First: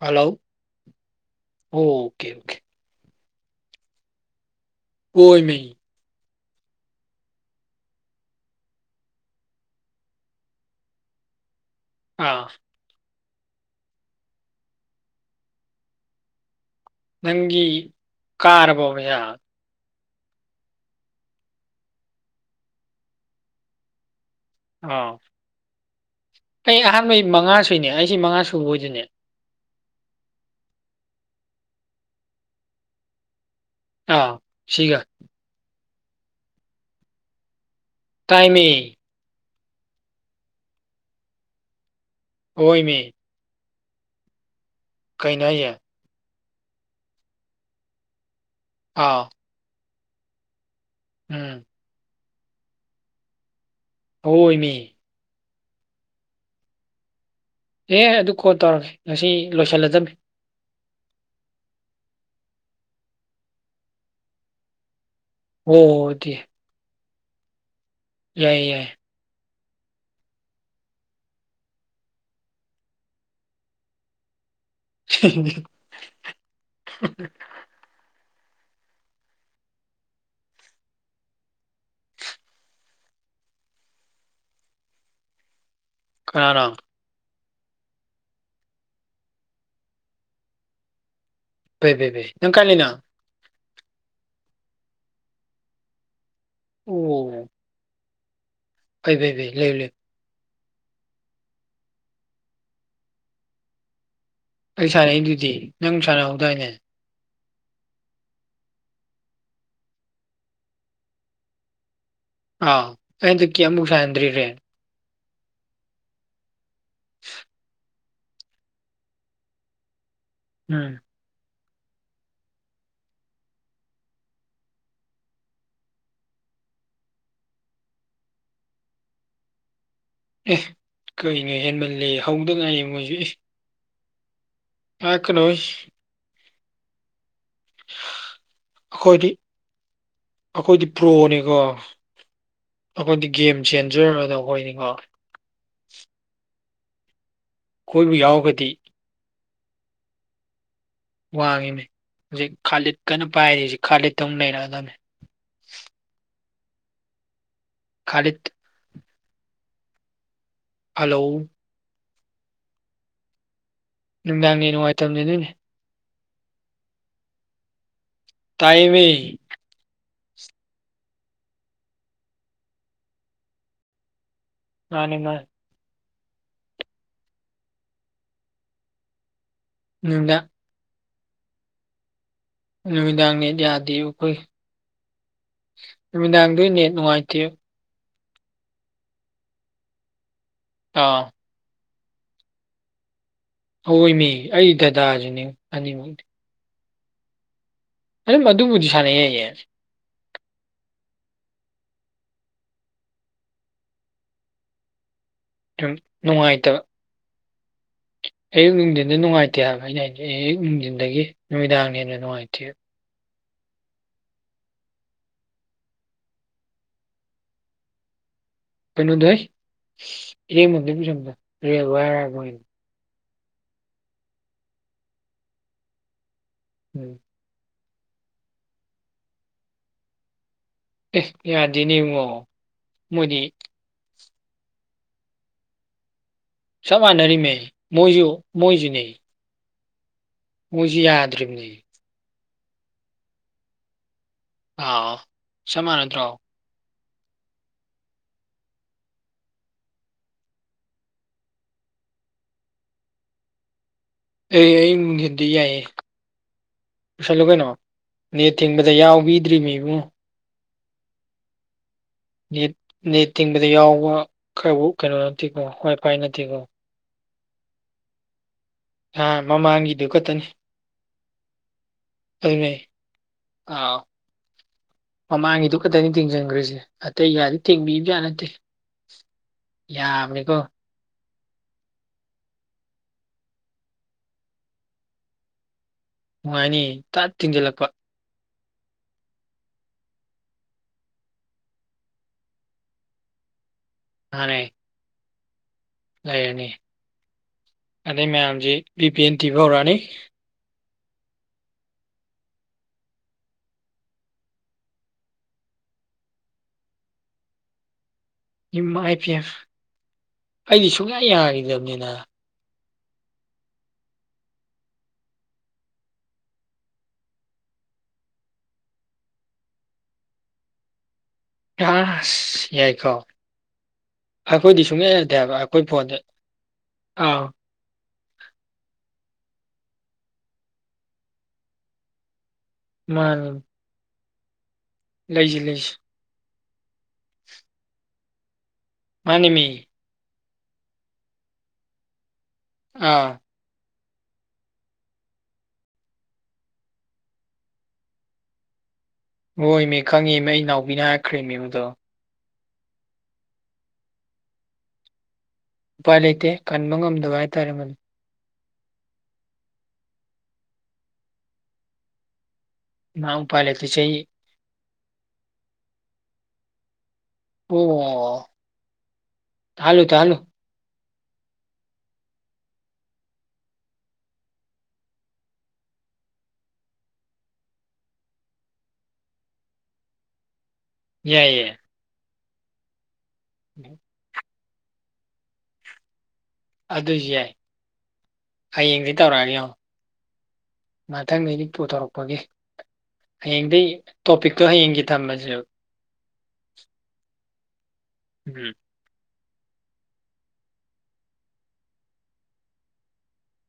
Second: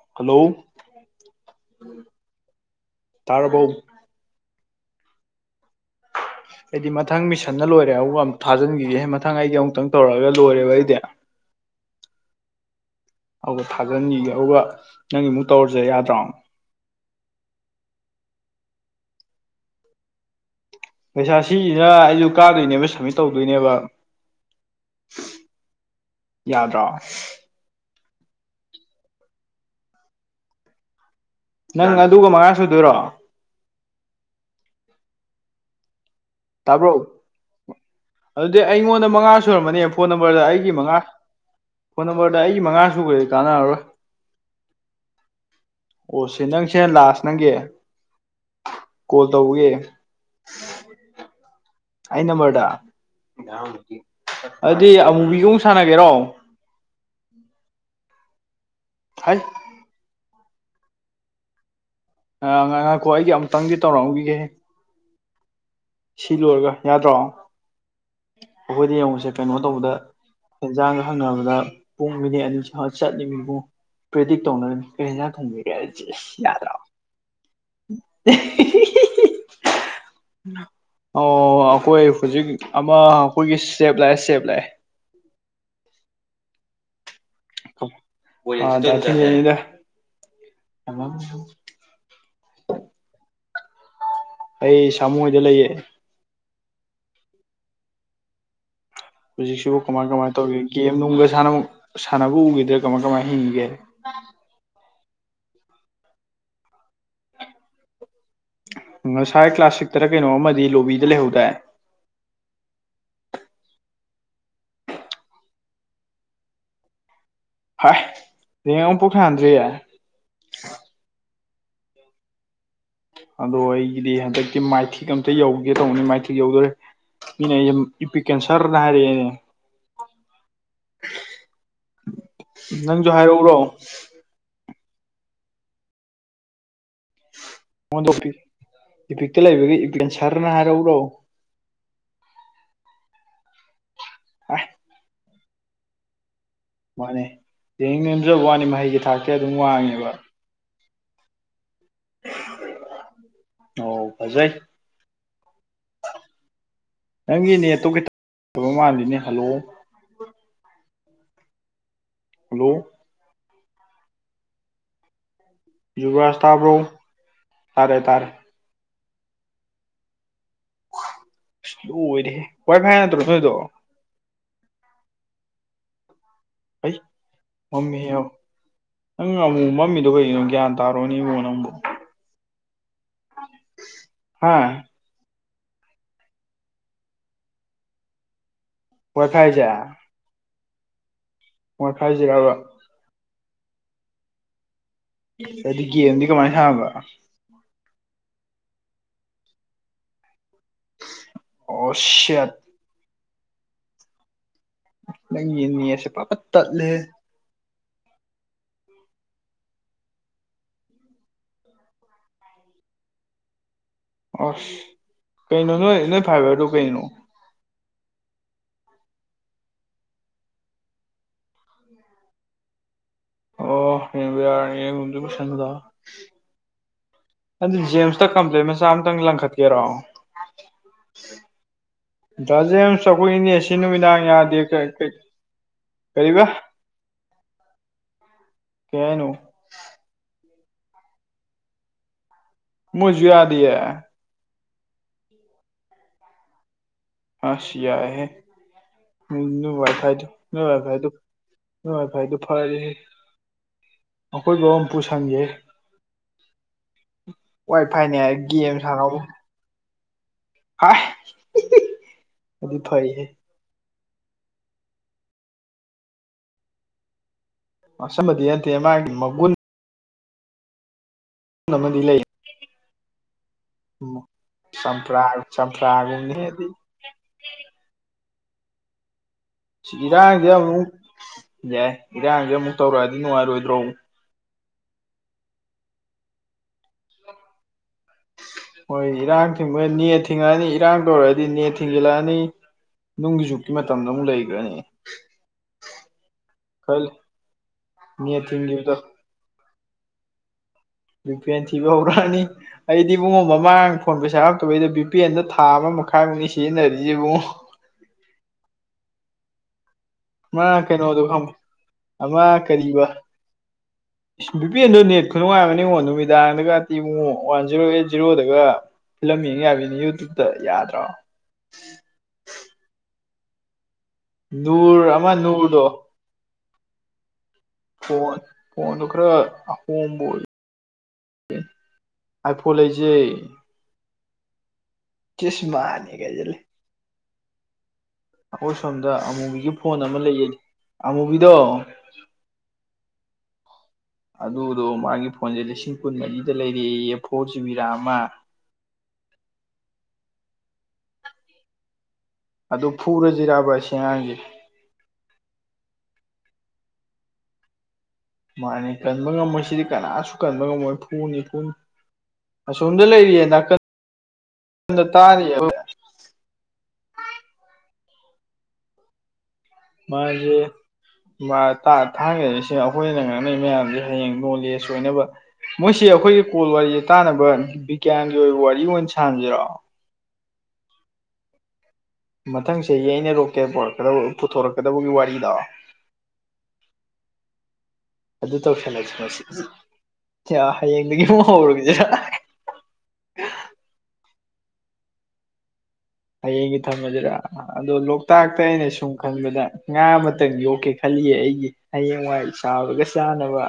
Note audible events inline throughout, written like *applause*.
hello hello okay ꯑꯣꯦ ꯇꯥꯔꯔꯕ ꯑꯣꯏꯣꯏꯅ ꯑꯩꯗꯤ ꯃꯊꯪ ꯃꯤꯁꯟꯅ ꯂꯣꯏꯔꯦ ꯑꯃꯨꯛ ꯑꯃꯨꯛ ꯊꯥꯖꯤꯟꯈꯤꯒꯦꯍꯦ ꯃꯊꯪ ꯑꯩꯗꯤ ꯑꯃꯨꯛꯇꯪ ꯇꯧꯔꯛꯑꯒ ꯂꯣꯏꯔꯦꯕ ꯑꯩꯗꯤ *inaudible* ꯑꯥ ꯑꯗꯨꯒ ꯊꯥꯖꯤꯟꯈꯤꯒꯦ ꯑꯗꯨꯒ ꯅꯪꯒꯤ ꯑꯃꯨꯛ ꯇꯧꯔꯁꯦ ꯌꯥꯗ꯭ꯔꫭ ꯅꯪꯒꯤ ꯀꯥꯔꯕꫭ ꯄꯩꯁꯥ ꯄꯩꯁꯥ ꯁꯤꯁꯤꯅ ꯑꯩꯁꯨ ꯀꯥꯗꯣꯏꯅꯦꯕ ꯁꯕꯃꯤꯠ ꯇꯧꯗꯣꯏꯅꯦꯕ ꯑꯥ ꯑꯩ ꯌꯥꯗ꯭ꯔꯣ ꯑꯍꯥꯟꯕꯩ ꯃꯉꯥ ꯁꯨꯏꯅꯦ ꯑꯩꯁꯤ ꯃꯉꯥ ꯁꯨꯕꯣꯏꯗꯨꯅꯦ ꯅꯪ ꯑꯗꯨꯒ ꯃꯉꯥ ꯁꯨꯗꯣꯏꯔꯣ ꯑꯥ ꯁꯤꯒ ꯇꯥꯕ꯭ꯔꫭ ꯑꯗꯨꯗꯤ ꯇꯥꯏꯃꯤ ꯑꯩꯉꯣꯟꯗ ꯃꯉꯥ ꯁꯨꯔꯝꯃꯅꯦ ꯐꯣꯟ ꯅꯝꯕꫪꯗ ꯑꯩꯒꯤ ꯃꯉꯥ ꯐꯣꯟ ꯅꯝꯕꫪꯗ ꯑꯩꯒꯤ ꯃꯉꯥ ꯍꯣꯏꯃꯤ ꯁꯨꯒ꯭ꯔꯗꯤ ꯀꯥꯟꯅꯔꯔꯣꯏ ꯀꯩꯅꫭ ꯍꯥꯏꯖꯦ ꯑꯣ ꯁꯤ ꯅꯪꯁꯦ ꯂꯥꯁ ꯅꯪꯒꯤ ꯀꯣꯜ ꯑꯥ ꯇꯧꯕꯒꯦ ꯎꯝ ꯑꯩ ꯅꯝꯕꫪꯗ ꯍꯣꯏꯃꯤ ꯑꯗꯨꯗꯤ ꯑꯃꯨꯕꯤꯒꯃꯨꯛ ꯁꯥꯟꯅꯒꯦꯔꯣ ꯍꯦ ꯑꯗꯨ ꯀꯣꯜ ꯇꯧꯔꯒꯦ ꯉꯁꯤ ꯍꯥꯏ ꯂꯣꯏꯁꯤꯜꯂꯗꯝꯕꯅꯤ ꯑ ꯉꯥꯏꯈꯣ ꯑꯩꯒꯤ ꯑꯃꯨꯛꯇꯪꯗꯤ ꯇꯧꯔꯝꯑꯈꯤꯒꯦ ꯁꯤ ꯑꯣꯗꯤ ꯂꯣꯏꯔꯒ ꯌꯥꯗ꯭ꯔꯣ ꯌꯥꯏ ꯌꯥꯏ ꯇꫭꯝꯕꯗ ꯇꯧꯕꯗ ꯍꯦꯟꯖꯥꯡꯒ ꯍꯪꯅꯕꯗ ꯄꯨꯡ ꯃꯤꯅꯤꯠ ꯑꯅꯤꯁꯤ ꯆꯠꯂꯤꯃꯤꯕꯨꯨꯉꫭ ꯄ꯭ꯔꯦꯗꯤ ꯇꯧꯅꯩꯔꯤꯃꯤ ꯀꯔꯤꯍꯦꯟꯖꯥꯡ ꯊꯣꯡꯖꯤꯒꯦ ꯁꯤ ꯌꯥꯗ꯭ꯔꫭ *unintelligible* ꯑꯣ ꯑꯩꯈꯣꯏ ꯍꯧꯖꯤꯛ ꯑꯃ ꯑꯩꯈꯣꯏꯒꯤ ꯁꯦꯞ ꯂꯥꯛꯑꯦ ꯁꯦꯞ ꯂꯥꯛꯑꯦ ꯀꯅꯥꯅꫭ *unintelligible* ꯐꯩ ꯐꯩ ꯐꯩ ꯅꯪ ꯀꯥꯏ ꯂꯩꯅꯣ ꯑꯩ ꯁꯃꯨ ꯍꫭꯏꯗꯦ ꯂꯩꯌꯦ ꯑꫭ ꯍꯧꯖꯤꯛꯁꯤꯕꯨ ꯀꯃꯥꯏ ꯀꯃꯥꯏꯅ ꯇꯧꯔꯤ ꯒꯦꯝ ꯅꯨꯡꯒ ꯁꯥꯟꯅ ꯁꯥꯟꯅꯕ ꯎꯈꯤꯗ꯭ꯔꯦ ꯀꯃꯥꯏ ꯀꯃꯥꯏ ꯍꯤꯡꯉꯤꯒꯦ ꯑꯩ ꯁꯥꯟꯅꯛꯏꯗꯨꯗꯤ ꯅꯪ ꯁꯥꯟꯅꯍꯧꯗꯥꯏꯅꯦ ꯉꯁꯥꯏ ꯀ꯭ꯂꯥꯁꯤꯛꯇꯔ ꯀꯩꯅꯣ ꯑꯃꯗꯤ ꯂꯣꯕꯤꯗ ꯂꯩꯍꯧꯗꯥꯏ ꯑꯩ ꯍꯟꯗꯛꯀꯤ ꯑꯝꯕꯨꯛ ꯁꯟꯗ꯭ꯔꯤ ꯔꯦꯡ ꯍꯥꯏ ꯔꯦꯡ ꯑꯝꯐꯨꯛ ꯁꯥꯟꯗ꯭ꯔꯤꯌꯦ ꯎꯝ ꯑꯗꯣ ꯑꯩꯒꯤꯗꯤ ꯍꯟꯗꯛꯇꯤ ꯃꯥꯏꯊꯤꯛ ꯑꯝꯇ ꯌꯧꯒꯦ ꯇꯧꯕꯅꯤ ꯃꯥꯏꯊꯤꯛ ꯌꯧꯗꯣꯔꯦ ꯏꯅꯦ ꯏ ꯄ ꯀꯦꯟ ꯁꯔꯅ ꯍꯥꯏꯔꯅꯦ ꯑꯦ ꯀꯩꯅꯣ ꯍꯦꯟꯃꯜꯂ ꯍꯧꯗ ꯉꯥꯏꯌꯦ ꯅꯪꯁꯨ ꯃꯣꯏꯁꯨ ꯏ ꯍꯥꯏꯔꯛꯎꯔꯣ ꯑꯦꯅꯣꯣꯏ ꯍ ꯇ ꯑꯩꯈꯣꯏꯗꯤ ꯏꯐꯛꯇ ꯂꯩꯕꯒꯤ ꯏꯕꯦꯟ ꯁꯥꯔꯅ ꯑꯩꯈꯣꯏꯗꯤ ꯍꯥꯏꯔꯎꯔꯣ ꯄ꯭ꯔꯣꯅꯤꯀꯣ ꯑꯩꯈꯣꯏꯗꯤ ꯒꯦꯝ ꯆꯦꯟꯖꯗꯣ ꯑꯩꯈꯣꯏꯗꯤ ꯉꯥꯎꯋꯦ ꯃꯥꯅꯦ ꯔꯦꯡ ꯑꯩꯈꯣꯏꯕꯨ ꯅꯦꯝꯖꯕ ꯋꯥꯅꯤ ꯌꯥꯎꯔꯒꯗꯤ ꯃꯍꯩꯒꯤ ꯊꯥꯛꯇꯤ ꯑꯗꯨꯝ ꯋꯥꯡꯉꯦꯕ ꯋꯥꯡꯉꯤꯅꯦ ꯍꯧꯖꯤꯛ ꯈꯥꯂꯤꯠ ꯀꯟꯅ ꯄꯥꯏꯔꯤ ꯍꯖꯤꯛ ꯑꯣ ꯈꯥꯂꯤꯠꯇ ꯃꯨꯛ ꯐꯖꯩ ꯅꯩꯔꯛꯑꯗꯝꯅꯤ ꯅꯪꯒꯤ ꯅꯦꯠꯇꫭ ꯈꯤꯇꯪ ꯈꯥꯂꯤꯠ ꯇꯕ ꯃꯥꯜꯂꯤꯅꯦ ꯍꯜꯂꯣ ꯍꯜꯂꯣ ꯍꯜꯂꯣ ꯅꯨꯡꯗꯥꯡ ꯅꯦꯠ ꯅꯨꯡꯉꯥꯏꯇꯝꯅꯤ ꯅꯣꯏꯗꯤ ꯌꯨꯕꯔꯥꯖ ꯇꯥꯥꯕ꯭ꯔꯣ ꯇꯥꯔꯦ ꯇꯥꯔꯦ ꯃꯩ ꯃꯩ ꯑꯁ ꯂꯣꯏꯔꯦ ꯋꯥꯏ ꯐꯥꯏ ꯅꯠꯇ꯭ꯔꯣ ꯅꯣꯏꯗꯣ ꯃꯥꯅꯤ ꯃꯥꯅꯤ ꯑꯩ ꯃꯝꯃꯤ ꯅꯪ ꯑꯃꯨꯛ ꯃꯝꯃꯤꯗꯣ ꯀꯩꯅꯣ ꯅꯨꯃꯤꯗꯥꯡ ꯒ꯭ꯌꯥꯟ ꯇꯥꯕ ꯣꯅꯤ ꯐꯅꯝꯕ ꯅꯨꯃꯤꯗꯥꯡꯅꯦ ꯌꯥꯗꯦ ꯎꯈꯣꯏ ꯍꯥ ꯅꯨꯃꯤꯗꯥꯡꯗꯅꯦ ꯅꯨꯡꯉꯥꯏꯇꯦꯌꯨ ꯀꯊꯥꯏꯖ ꯑꯥ ꯄꯈꯥꯏꯁꯤꯔꯔꯕ ꯍꯑꯣꯏ ꯃꯤ ꯑꯩꯗ ꯑꯗꯨꯗꯤ ꯒꯦꯝꯗꯤ ꯀꯃꯥꯏꯅ ꯁꯥꯕ ꯑꯗꯨ ꯃꯗꯨꯕꯨꯗꯤ ꯁꯥꯟꯅꯩꯌꯦꯌꯦ ꯑꯁꯠ ꯅꯪ ꯑꯗꯨꯝ ꯌꯦꯅꯤꯁꯦ ꯄꯥꯄ ꯅꯨꯡꯉꯥꯏꯇꯕ ꯇꯠꯂꯦ *inaudible* ꯑꯌꯨꯛ ꯅꯨꯡꯊꯤꯟꯗ ꯅꯨꯡꯉꯥꯏꯇꯦ ꯍꯥꯏꯕ ꯑꯩꯅ ꯑꯌꯨꯛ ꯅꯨꯡꯊꯤꯟꯗꯒꯤ ꯅꯨꯃꯤꯗꯥꯡ ꯍꯦꯟꯅ ꯅꯨꯡꯉꯥꯏꯇꯦ ꯑꯁ ꯀꯩꯅ ꯅ ꯅ ꯐꯥꯏꯕ ꯑꯗꯨꯨ ꯀꯩꯅ ꯀꯩꯅꯣꯗꯣꯏ ꯃꯦ ꯄꯁꯗ ꯑꯣ ꯍꯕꯤ ꯌꯥꯅꯤꯁꯨ ꯄꯁꯒꯗ ꯎꯝ ꯑꯗꯨ ꯖꯦꯝꯁꯇ ꯀꯝꯄ꯭ꯂꯦꯟ ꯃꯆꯥ ꯑꯃꯇꯪ ꯂꯪꯈꯠꯀꯦꯔꯣ ꯑꯦ ꯌꯥꯗꯦꯅꯦ ꯏꯕꯨꯡꯉꯣ ꯗꯁ ꯃꯣꯏꯗꯤ ꯁꯒꯣꯏꯅꯤ ꯑꯦꯁꯤꯅꯃꯤꯗꯥ ꯌꯥ ꯀ ꯀ ꯁꯃꯅꯔꯤ ꯃ ꯃꯣꯏ ꯌꯨ ꯀꯩ ꯃꯣꯏꯁꯨꯅꯤ ꯍꯥꯏꯅꯣ ꯃꯣꯏꯁꯨ ꯌꯥꯗ꯭ꯔꯤꯕꯅꯤ ꯃꯁꯨ ꯌꯥꯗ ꯑꯥ ꯁꯃꯅ ꯑꯗꯨ꯭ꯔꯣ ꯍ ꯁꯤ ꯌꯥ ꯍꯦ ꯋꯥꯈꯥꯏꯗ ꯅ ꯋꯥꯈꯥꯏ ꯇ ꯍꯣꯏ ꯐꯥꯏꯗꯣ ꯐꯔꯗꯤ ꯑꯩꯈꯣꯏ ꯕ ꯑꯦ ꯑꯃ ꯑꯌꯨꯛ ꯄꯨꯨ ꯁꯪꯒꯦ ꯅꯨꯡꯊꯤꯟꯗꯤ ꯌꯥꯏꯌꯦ ꯄꯨꯁꯜꯂꯨ ꯀꯩꯅꯣ ꯋꯥꯏ ꯐꯥꯏꯅꯦ ꯅꯦꯠ ꯒꯦꯝ ꯊꯤꯡꯕꯗ ꯁꯥꯟꯅꯕ ꯌꯥꯎꯕꯤꯗ꯭ꯔꯤꯃꯤ ꯏꯕꯨꯡꯉꯣ ꯍ ꯅꯦꯠ ꯅꯦꯠ ꯇꯤꯡꯕꯗ ꯌꯥꯎꯕ ꯀꯩꯅꯣ ꯅꯠꯇꯦꯀꯣ ꯍꯋꯥꯏꯐꯥꯏ ꯅꯠꯇꯦꯀꯣ ꯑꯁ ꯃꯗꯤ ꯃꯑꯒꯤ ꯃꯒꯨꯟ ꯀ ꯇꯅꯤ ꯑꯥꯃꯗꯤ ꯂꯩ ꯑꯥ ꯆꯝꯄ꯭ꯔꯥ ꯃꯃꯥꯡꯒꯤꯗꯨ ꯈꯛꯇꯅꯤ ꯆꯝꯄ꯭ꯔꯥꯒꯨꯝꯅꯤ ꯍꯥꯏꯗꯤ ꯊꯤꯡꯖꯤꯟꯈ꯭ꯔꯁꯦ ꯑꯇꯩ ꯌꯥꯗꯤ ꯊꯦꯡꯕꯤꯕ ꯌꯥ ꯅꯠꯇꯦ ꯏꯔꯥꯡꯁꯦ ꯌꯥꯕꯅꯤꯀꯣ ꯑꯃꯨꯛ ꯌꯥꯏ ꯏꯔꯥꯡꯁꯦ ꯑꯃꯨꯛ ꯇꯧꯔꯛꯑꯗꯤ ꯅꯨꯡꯉꯥꯏꯔꯣꯏꯗ꯭ꯔꯣ ꯅꯨꯡꯉꯥꯏꯅꯤ ꯇꯠ ꯊꯤꯡꯖꯤꯜꯂꯛꯄ ꯃꯣꯏ ꯏꯔꯥꯡ ꯊꯤꯡꯕ ꯅꯦꯠ ꯊꯤꯡꯉꯛꯑꯅꯤ ꯏꯔꯥꯡ ꯇꯧꯔꯗꯤ ꯅꯦꯠ ꯊꯤꯡꯖꯤꯜꯂꯛꯑꯅꯤ ꯅꯨꯡꯒꯤ ꯖꯨꯛꯀꯤ ꯃꯇꯝꯗ ꯑꯃꯨꯛ ꯍꯥꯟꯅ ꯂꯩꯈ꯭ꯔꯅꯤ ꯂꯩꯔꯅꯤ ꯈꯜꯂꯤ ꯑꯗꯩ ꯅꯦꯠ ꯃꯌꯥꯝꯁꯤ ꯊꯤꯡꯈꯤꯕꯗꯣ ꯕꯤ ꯄꯤ ꯑꯦꯟ ꯊꯤꯕ ꯍꯧꯔꯛꯑꯅꯤ ꯕꯤ ꯄ ꯑꯦꯟ ꯊꯤꯕ ꯍꯧꯔꯛꯑꯅꯤ ꯑꯩꯗꯤ ꯏꯨꯡꯉꯣ ꯃꯃꯥꯡ ꯐꯣꯟ ꯄꯩꯁꯥ ꯉꯇꯕꯩꯗꯣ ꯕꯤ ꯄꯤ ꯑꯦꯟꯗ ꯊꯥ ꯑꯃ ꯃ ꯈꯥꯡꯅꯤꯁꯤꯟꯔꯤꯖꯤꯕꯨꯨꯡ ꯏꯃꯥꯏ ꯄꯦꯝꯃꯥ ꯑꯃ ꯀꯩꯅꯣꯗꯣ ꯈꯪꯉ ꯑꯃ ꯀꯔꯤꯕ *inaudible* ꯕꯤꯄꯦꯟꯗꯣ ꯅꯦꯠ ꯈꯨꯅꯨꯡꯉꯥꯏꯕ ꯏꯡꯉꯣ ꯅꯨꯃꯤꯗꯥꯡꯗꯒ ꯇꯤꯕꯨꯡꯉꯣ ꯋꯥꯟ ꯖꯤꯔꯣ ꯑꯩꯠ ꯖꯤꯔꯣꯗꯒ ꯐꯤꯂꯝ ꯌꯦꯡꯉ ꯌꯥꯕꯅꯤ ꯌꯨꯇꯨꯕꯇ ꯌꯥꯗ꯭ꯔꯣ ꯌꯥ ꯌꯥꯏꯀꯣ ꯑꯩꯈꯣꯏꯗꯤ ꯁꯨꯡꯍ ꯅꯨꯔ ꯑꯃ ꯌꯥꯗꯦꯕ ꯑꯩꯈꯣꯏ ꯅꯨꯔꯗꯣ ꯐꯣꯟꯗ ꯑꯥꯎ ꯐꯣꯟ ꯐꯣꯟꯗꯨ ꯈꯔ ꯑꯍꯣꯡꯕ ꯑꯥꯏꯐꯣꯟ ꯂꯩꯁꯦ ꯃꯥꯅꯤ ꯂꯩꯁꯤ ꯀꯤꯁꯃ ꯂꯩꯁꯤ ꯑꯅꯤ ꯀꯩꯖꯦ ꯑꯩꯈꯣꯏ ꯁꯣꯝꯗ ꯃꯥꯅꯦꯃꯤ ꯑꯃꯨꯕꯤꯒꯤ ꯐꯣꯟ ꯑꯃ ꯂꯩꯌꯦ ꯑꯃꯨꯕꯤꯗꯣ ꯑꯥ ꯑꯗꯨꯗꯣ ꯃꯥꯒꯤ ꯐꯣꯟꯁꯦ ꯂꯤꯁꯤꯡ ꯀꯨꯟꯃꯔꯤꯗ ꯂꯩꯔꯛꯌꯦ ꯐꯣꯔ ꯖꯤꯕꯤ ꯔꯥꯝ ꯑꯃ ꯍꯣꯏ ꯏꯃꯦ ꯈꯪꯉꯦꯃꯦ ꯑꯩ ꯅꯥꯎꯕꯤꯅ ꯍꯥꯏꯔꯛꯈ꯭ꯔꯦ ꯃꯕꯗꯣ ꯑꯗꯨ ꯐꯨꯔꯖꯤꯔꯥꯕꯥꯁꯉꯥꯡꯁ ꯎꯄꯥꯏ ꯂꯩꯇꯦ ꯀꯟꯕ ꯉꯝꯗꯕ ꯍꯥꯏꯇꯥꯔꯦ ꯃꯅꯤ ꯃꯥꯅꯤ ꯀꯟꯕ ꯉꯝꯃꯣꯏ ꯁꯤꯗꯤ ꯀꯅꯥꯁꯨ ꯀꯟꯕ ꯉꯝꯃꯣꯏ ꯊꯨꯅꯤ ꯊꯨꯅꯤ ꯑꯁꯣꯝꯗ ꯃꯥ ꯂꯩꯔꯤꯌꯦ ꯎꯄꯥꯏ ꯅꯥꯀꯟ ꯂꯩꯇꯦ ꯆꯍꯤ ꯅꯥꯗ ꯇꯥꯔꯤꯌꯦ ꯑꯣ ꯇꯥꯍꯜꯂꯨ ꯇꯥꯍꯜꯂꯨ ꯃꯥꯖꯦ ꯊꯥꯡꯒꯗꯔꯤꯁꯦ ꯑꯩꯈꯣꯏꯅ ꯉꯥꯡꯅꯩ ꯃꯌꯥꯝꯁꯦ ꯍꯌꯦꯡ ꯅꯣꯂꯦꯖ ꯑꯣꯏꯅꯕ ꯃꯣꯏꯁꯤ ꯑꯩꯈꯣꯏꯒꯤ ꯀꯣꯜ ꯋꯥꯔꯤꯁ ꯇꯥꯅꯕ ꯕꯤꯒ꯭ꯌꯥꯟꯒꯤ ꯑꯣꯏꯕ ꯋꯥꯔꯤ ꯑꯣꯏꯅ ꯁꯥꯥꯟꯁꯤꯔꯣ ꯌꯥꯏ ꯌꯥꯏ ꯃꯊꯪ ꯆꯍꯤ ꯑꯩꯅ ꯔꯣꯛꯀꯦꯠ ꯄꯨꯊꯣꯔꯛꯀꯗꯕꯒꯤ ꯋꯥꯔꯤꯗꯣ ꯑꯗꯨ ꯌꯥꯏ ꯑꯗꯨ ꯍꯌꯦꯡꯗꯤ ꯇꯧꯁꯜꯂꯁꯤ ꯃꯁꯤ ꯇꯧꯔꯛꯑꯒ ꯌꯦꯉꯣ ꯍꯌꯦꯡꯗꯒꯤ ꯃꯊꯪ ꯑꯃꯨꯛ ꯑꯗꯤ ꯍꯧꯔꯒꯁꯤꯔ ꯄꯨꯊꯣꯔꯛꯄꯒꯤ ꯍꯌꯦꯡꯗꯒꯤ ꯇꯣꯄꯤꯛꯇꯣ ꯍꯌꯦꯡꯒꯤ ꯊꯝꯃꯁꯦ ꯍꯌꯦꯡꯒꯤ ꯊꯝꯃꯁꯤꯔ ꯑꯗꯣ ꯂꯣꯛꯇꯥꯛꯇ ꯎꯝ ꯑꯩꯅ ꯁꯨꯝ ꯈꯟꯕꯗ ꯉꯥ ꯑꯃꯇꯪ ꯌꯣꯛꯀꯦ ꯈꯜꯂꯤꯌꯦ ꯑꯩꯒꯤ ꯍꯌꯦꯡꯋꯥꯏ ꯁꯥꯕꯒ ꯆꯥꯅꯕ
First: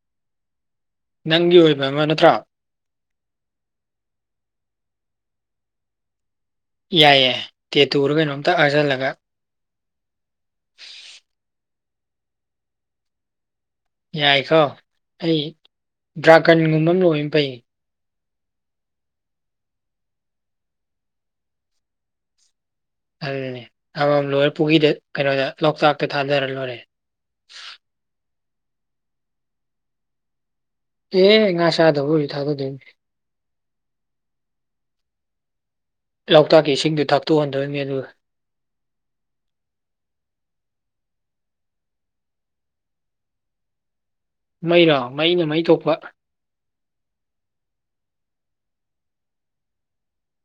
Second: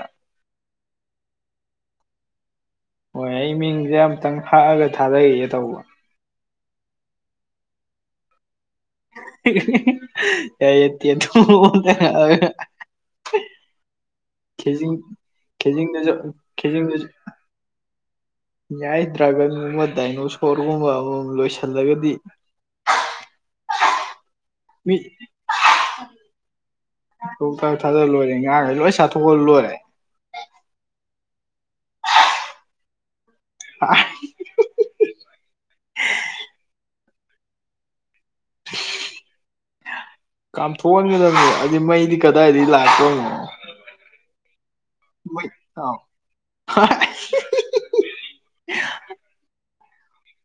ꯅꯪꯒꯤ ꯑꯣꯏꯕ ꯑꯃ ꯅꯠꯇ꯭ꯔꯥ ꯍꯣꯏ ꯑꯩ ꯃꯤꯡꯁꯦ ꯑꯃꯨꯇꯪ ꯍꯛꯑꯒ ꯊꯥꯗꯩꯒꯦ ꯇꯧꯕ ꯌꯥꯏ ꯌꯥꯏ ꯇꯦꯇꯨ ꯎꯔꯒꯅꯣ ꯀ ꯇꯦꯇꯨ ꯑꯃꯥ ꯍꯛꯑꯒꯥ ꯌꯥꯏꯀꯣ ꯀꯖꯤ ꯑꯩ ꯀꯦꯖꯤꯡ ꯅꯖ ꯀꯦꯖꯤ ꯗ꯭ꯔꯥꯒꯟꯒꯨꯝꯕ ꯑꯃ ꯂꯣꯏꯕꯅ ꯐꯩ ꯌꯥꯏ ꯗ꯭ꯔꯥꯒꯟꯒꯨꯝꯕ ꯗꯥꯏꯅꯣꯁꯣꯔꯒꯨꯝꯕ ꯑꯃꯃꯝ ꯂꯣꯏꯁꯤꯜꯂꯒꯗꯤ ꯑꯗꯨ ꯂ ꯄꯨꯒꯤꯗ ꯃꯤ ꯀꯩꯅꯣꯗ ꯂꯣꯛꯇꯥꯛꯇ ꯊꯥꯗꯔ ꯂꯣꯏꯔꯦ ꯉꯈ ꯂꯣꯏ ꯆꯥꯊꯣꯛꯑ ꯂꯣꯏꯔꯦ ꯑꯦ ꯉꯥ ꯆꯥꯗꯕꯨ ꯊꯥꯗꯗ ꯑ ꯂꯣꯛꯇꯥꯛꯀꯤ ꯏꯁꯤꯡꯗꯨ ꯊꯥꯛꯇꯣꯛꯍꯟꯗꯣꯏꯅꯤ ꯑꯗꯨꯒ *unintelligible* *unintelligible* ꯀꯥꯝꯊꯣꯛꯍꯟꯒꯗꯕꯅꯦ ꯑꯩꯗꯤ ꯃꯩꯗꯤ ꯀꯗꯥꯏꯗꯒꯤ ꯂꯥꯛꯇꯣꯅꯣ ꯃꯩꯔꯥ ꯃꯩꯅ ꯃꯩ ꯊꯣꯛꯄ *unintelligible*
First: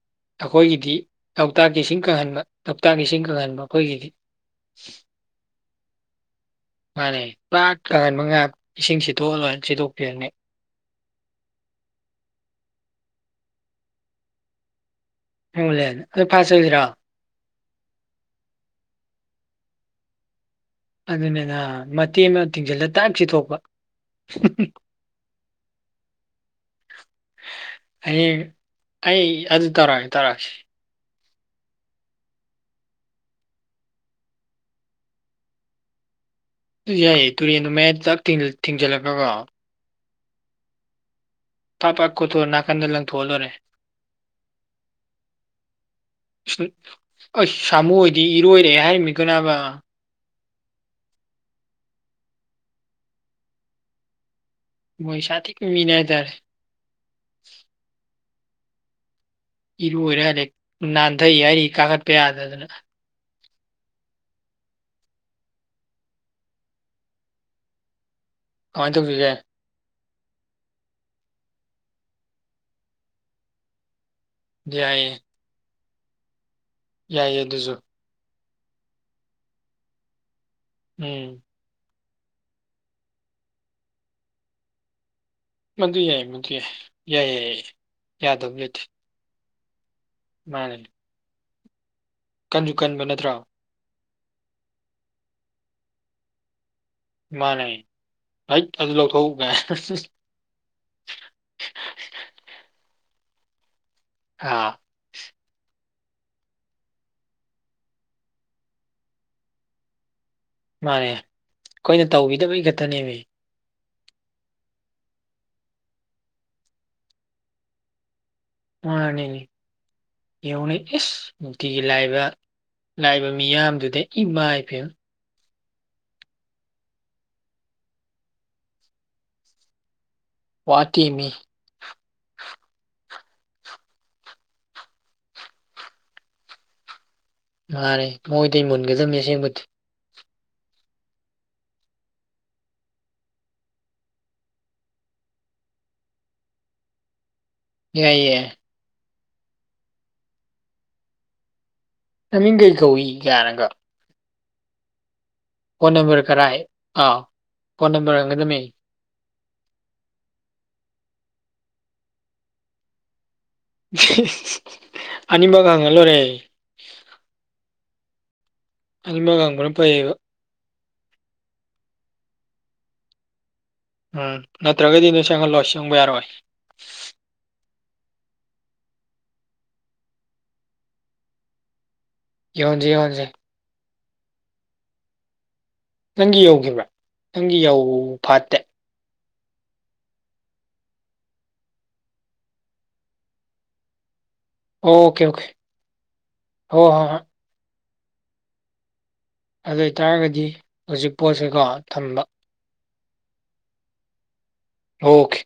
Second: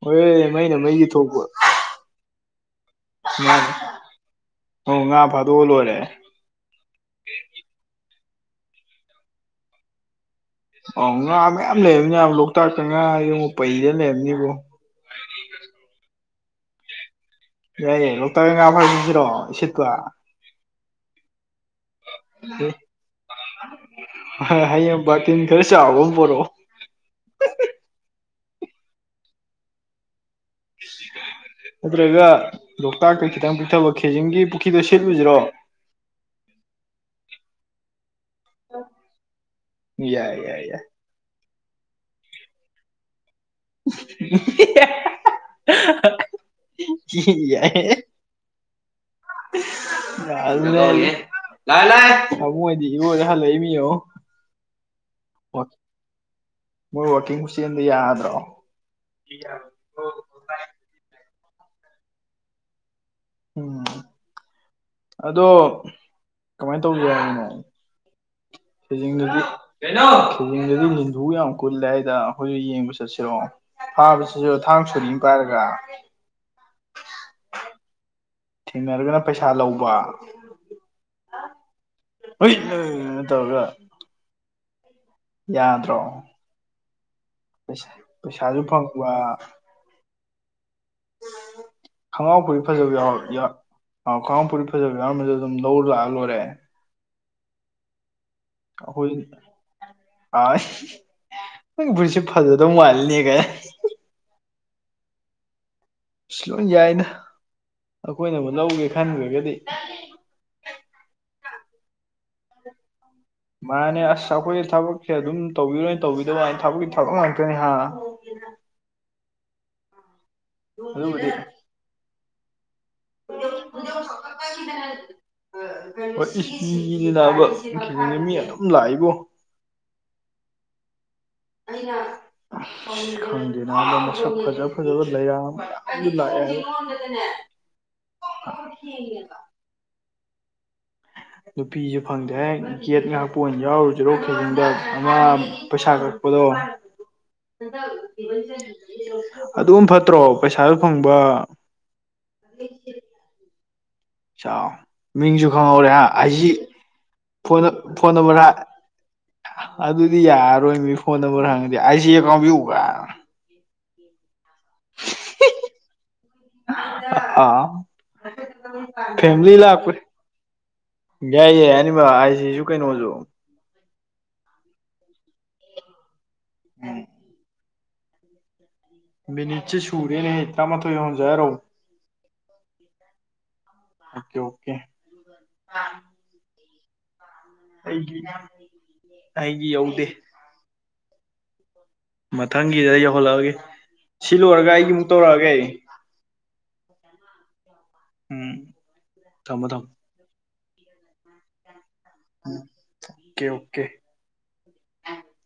ꯍꯣꯏ ꯃꯩꯅ ꯑꯩꯈꯣꯏꯒꯤꯗꯤ ꯃꯩꯒꯤ ꯊꯣꯛꯄ ꯂꯣꯛꯇꯥꯛꯀꯤ ꯏꯁꯤꯡ ꯀꯪꯍꯟꯕ ꯂꯣꯛꯇꯥꯛꯀꯤ ꯏꯁꯤꯡ ꯀꯪꯍꯟꯕ ꯑꯩꯈꯣꯏꯒꯤꯗꯤ ꯎ ꯉ ꯐꯥꯗ ꯑꯣꯂꯣꯔꯦ ꯃꯥꯅꯦ ꯂꯥꯛ ꯃꯉꯥ ꯏꯁꯤꯡ ꯁꯤꯠꯇꯣꯛꯑ ꯂꯣꯏ ꯁꯤꯠꯇꯣꯛꯄꯤꯔꯅꯤ ꯑ ꯉꯥ ꯃꯌꯥꯝ ꯂꯩꯔꯝꯅꯦ ꯂꯣꯛꯇꯥꯛꯇ ꯉꯥ ꯌꯦꯡꯕ ꯄꯩꯗ ꯂꯩꯔꯝꯅꯤꯕ ꯑꯗꯨꯣꯏ ꯐꯁ ꯑꯣꯏꯗꯔꯥꯣ ꯌꯥ ꯔꯛꯇ ꯐꯁꯤꯔꯣ ꯁꯤꯠꯇꯋꯥ ꯑꯗꯨ ꯑꯗꯨꯅꯦꯦꯒ ꯃꯇꯦꯛ ꯑꯃ ꯇꯤꯡꯁꯤꯜꯂ ꯇꯥꯛꯁꯤ ꯊꯣꯛꯄ ꯍꯌꯦꯡ ꯕꯥꯔꯇꯤꯟ ꯈꯔ ꯆꯥꯎꯕ ꯑꯃ ꯄꯣꯔꯛꯑꯣ ꯍꯌꯦꯡ ꯑꯩ ꯑꯗꯨ ꯇꯧꯔꯛꯑꯁꯤ ꯇꯥꯔꯛꯑꯁꯤ ꯅꯠꯇ꯭ꯔꯒ ꯂꯣꯛꯇꯥꯛꯇ ꯈꯤꯇꯪ ꯄꯤꯛꯊꯕ ꯈꯦꯖꯤꯡꯒꯤ ꯄꯨꯈ꯭ꯔꯤꯗꯣ ꯁꯤꯦꯠꯂꯨꯁꯤꯔꯣ *unintelligible* ꯑꯗꯨ ꯌꯥꯏꯌꯦ ꯇꯨꯔꯦꯟꯗꯨ ꯃꯌꯥ ꯆꯥꯛ ꯊꯤꯡꯖꯜꯂꯛꯒꯒꯣ ꯌꯥꯏ ꯌꯥꯏ ꯌꯥꯏ ꯇꯥꯞ ꯍꯥ ꯀꯣ ꯇꯣꯅꯥꯀꯟꯗ ꯂꯪ ꯊꯣꯜꯗꯣꯔꯦ *inaudible* ꯑꯩꯁ ꯌꯥꯏ ꯁꯥꯃꯨꯣꯏꯗꯤ ꯏꯔꯣꯏꯔꯦ ꯍꯥꯏꯔꯝꯃꯤꯀꯣꯅꯥꯕ ꯂ ꯂ ꯂꯗꯤꯕꯨ ꯍꯃꯤ ꯑ ꯃꯣꯏ ꯁꯥꯊꯤꯕ ꯃꯤꯅꯦ ꯍꯥꯏꯇꯥꯔꯦ ꯃꯣꯏ ꯋꯥꯀꯤꯡ ꯃꯦꯆꯤꯟꯗ ꯌꯥꯗ꯭ꯔꯣ ꯏꯔꯨꯔꯦ ꯍꯜꯂꯦ ꯅꯥꯟꯊꯏ ꯍꯥꯏꯔꯤ ꯀꯥꯈꯠꯄ ꯌꯥꯗꯗꯅ ꯎꯝ ꯑꯗꯣ ꯀꯃꯥꯏꯅ ꯇꯧꯒꯦ ꯍꯥꯏꯅꯣ ꯀꯃꯥꯏꯅ ꯁꯤꯖꯤꯤꯡ ꯇꯧꯁꯤꯒꯦ ꯅꯨꯗꯤ ꯀꯦꯖꯤꯡꯗꯗꯤ ꯤꯟꯊꯨ ꯌꯥꯝ ꯀꯨꯜꯂꯦ ꯍꯥꯏꯗ ꯑꯩꯈꯣꯏꯁꯨ ꯌꯦꯡꯕ ꯆꯠꯁꯤꯔꯣ ꯐꯥꯕꯁꯤꯁꯨ ꯊꯥꯡ ꯁꯨꯔꯤ ꯌꯥꯏꯌꯦ ꯄꯥꯏꯔꯒ ꯌꯥꯏꯌꯦ ꯑꯗꯨꯁꯨ ꯊꯦꯡꯅꯔꯒꯅ ꯄꯩꯁꯥ ꯂꯧꯕ ꯎꯝ ꯍꯣꯏ ꯇꯧꯒ ꯃꯗꯨ ꯌꯥꯏ ꯃꯗꯨ ꯌꯥꯏ ꯌꯥꯏ ꯌꯥꯏ ꯌꯥꯏ ꯌꯥꯗꯕ ꯄꯩꯁꯥꯁꯨ ꯂꯩꯠꯇꯦ ꯐꯪꯕ ꯃꯥꯅꯤ ꯈꯣꯡꯉꯥꯎ ꯐꯔꯤ ꯐꯖꯕ ꯀꯟꯕ ꯅꯠꯇ꯭ꯔꯣ ꯌꯥꯎ ꯑꯥꯎ ꯈꯉꯄꯨꯔꯤ ꯐꯖꯕ ꯌꯥꯎꯔꯝꯕꯗ ꯑꯗꯨꯝ ꯂꯧ ꯂꯥꯛꯑ ꯂꯣꯏꯔꯦ ꯃꯥꯅꯦ ꯍꯩꯠ ꯑꯗꯨ ꯑꯩꯈꯣꯏ ꯂꯧꯊꯣꯛꯎ ꯀꯥꯏ ꯑ ꯅꯪ ꯄꯨꯟꯁ ꯐꯖꯗꯧ ꯃꯥꯜꯂꯤꯅꯦ ꯀꯦ ꯑꯥ ꯑ ꯂꯣꯏ ꯌꯥꯏꯅ ꯑꯩꯈꯣꯏꯅꯕꯨ ꯂꯧꯒꯦ ꯈꯟꯈ꯭ꯔꯒꯗꯤ ꯃꯥꯅꯦ ꯑꯩꯈꯣꯏꯅ ꯇꯧꯕꯤꯗꯕꯩ ꯈꯛꯇꯅꯦꯃꯤ ꯃꯥꯅꯦ ꯑꯁ ꯑꯩꯈꯣꯏ ꯊꯕꯛꯁꯦ ꯑꯗꯨꯝ ꯇꯧꯕꯤꯔꯣꯏꯅ ꯇꯧꯕꯤꯗꯕ ꯊꯕꯛꯀꯤ ꯊꯕꯛ ꯉꯥꯛꯇꯅꯤ ꯍꯥ ꯑꯅꯤꯅꯤ ꯍꯦꯎꯅ ꯑꯗꯨꯕꯨꯗꯤ ꯏꯁꯁꯇꯤꯗꯒꯤ ꯂꯏꯕ ꯂꯥꯛꯏꯕ ꯃꯤꯌꯥꯝꯗꯨꯗ ꯏꯃꯥ ꯏꯄꯦꯜ ꯍꯣꯏ ꯏ ꯂꯤꯅꯥꯕ ꯏ ꯃꯤ ꯑꯗꯨꯝ ꯂꯥꯛꯏꯕꯣ ꯋꯥꯇ ꯃꯤ ꯑꯌꯥ ꯈꯪꯗꯦꯅ ꯃꯁꯛ ꯐꯖ ꯐꯖꯕ ꯂꯩꯌꯥꯝ ꯂꯥꯛꯑꯦ ꯃꯥꯔꯦ ꯃꯣꯏꯗꯤ ꯃꯨꯟꯒꯗꯕꯅꯤ ꯑꯁꯦꯡꯕꯗꯤ ꯅꯨꯄꯤꯁꯨ ꯐꯪꯗꯦ ꯒꯦꯠ ꯉꯥꯏꯍꯥꯛꯄ ꯑꯣꯏꯅ ꯌꯥꯎꯔꯨꯁꯤꯔꯣ ꯈꯖꯪꯗ ꯑꯃ ꯄꯩꯁꯥ ꯈꯛ ꯀꯗꯣ *inaudible* ꯌꯥꯏ ꯌꯥꯏ ꯑꯗꯨ ꯐꯠꯇ꯭ꯔꯣ ꯄꯩꯁꯥꯁꯨ ꯐꯪꯕ ꯃꯃꯤꯡ ꯀꯩ ꯀꯧꯏ ꯀꯅꯪꯒ ꯆꯥꯎ ꯃꯤꯡꯁꯨ ꯈꯪꯍꯧꯔꯦ ꯅꯝꯕꯔ ꯑꯩꯁꯤ ꯀꯔꯥꯏ ꯑꯥ ꯐꯣꯟ ꯅꯝꯕꯔ ꯍꯥꯏ ꯑꯗꯨꯗꯤ ꯌꯥꯔꯔꯣꯏ ꯃꯤ ꯐꯣꯟ ꯅꯝꯕꯔ ꯍꯪꯉꯗꯤꯦ ꯑꯥꯏ ꯁꯤ ꯑꯦ ꯀꯥꯎꯟ ꯄꯤꯎꯕ ꯑꯅꯤꯕ ꯍꯉꯂꯣ ꯔꯦ ꯑ ꯑꯅꯤꯃꯛ ꯐꯦꯃꯤꯂꯤ ꯍꯪꯕꯅ ꯂꯣꯏ ꯐꯩꯌꯦꯕ ꯌꯥꯏ ꯌꯥꯏ ꯑꯅꯤꯃꯛ ꯍꯥꯏꯁꯤꯁꯨ ꯀꯩꯅꯣꯁꯨ ꯎꯝ ꯅꯠꯇ꯭ꯔꯒꯗꯤ ꯅꯣꯏ ꯁꯦꯡꯍꯜꯂꯣꯏ ꯁꯪꯕ ꯌꯥꯔꯣꯏ ꯃꯤꯅꯤꯆ ꯁꯨꯔꯦꯅꯦ ꯍꯦꯇꯔ ꯃ ꯊꯣꯏ ꯍꯧꯖꯔꯣ ꯌꯣꯟꯖꯤ ꯌꯣꯟꯟꯁꯤ ꯑꯣꯀꯦ ꯑꯣꯀꯦ ꯅꯪꯒꯤ ꯌꯧꯈꯤꯕ꯭ꯔꯥ ꯅꯪꯒꯤ ꯌꯧ ꯑꯩꯒꯤ ꯐꯥꯠꯇꯦ ꯑꯩꯒꯤ ꯌꯧꯗꯦ ꯃꯊꯪꯒꯤꯗ ꯌꯧꯍꯜꯂꯛꯑꯒꯦ ꯁꯤ ꯂꯣꯏꯔꯒ ꯑꯩꯒꯤ ꯑꯃꯨꯛ ꯇꯧꯔꯛꯑꯒꯦ ꯑꯩ ꯍ ꯍꯣꯏ ꯎꯝ ꯊꯝꯃꯣ ꯑꯗꯨ ꯊꯝꯃꯣ ꯑꯣꯏꯇꯥꯔꯒꯗꯤ ꯍꯧꯖꯤꯛ ꯄꯣꯠꯁꯤꯀꯣ ꯊꯝꯕ ꯎꯝ ꯑꯣꯀꯦ ꯑꯣꯀꯦ ꯑꯣꯀꯦ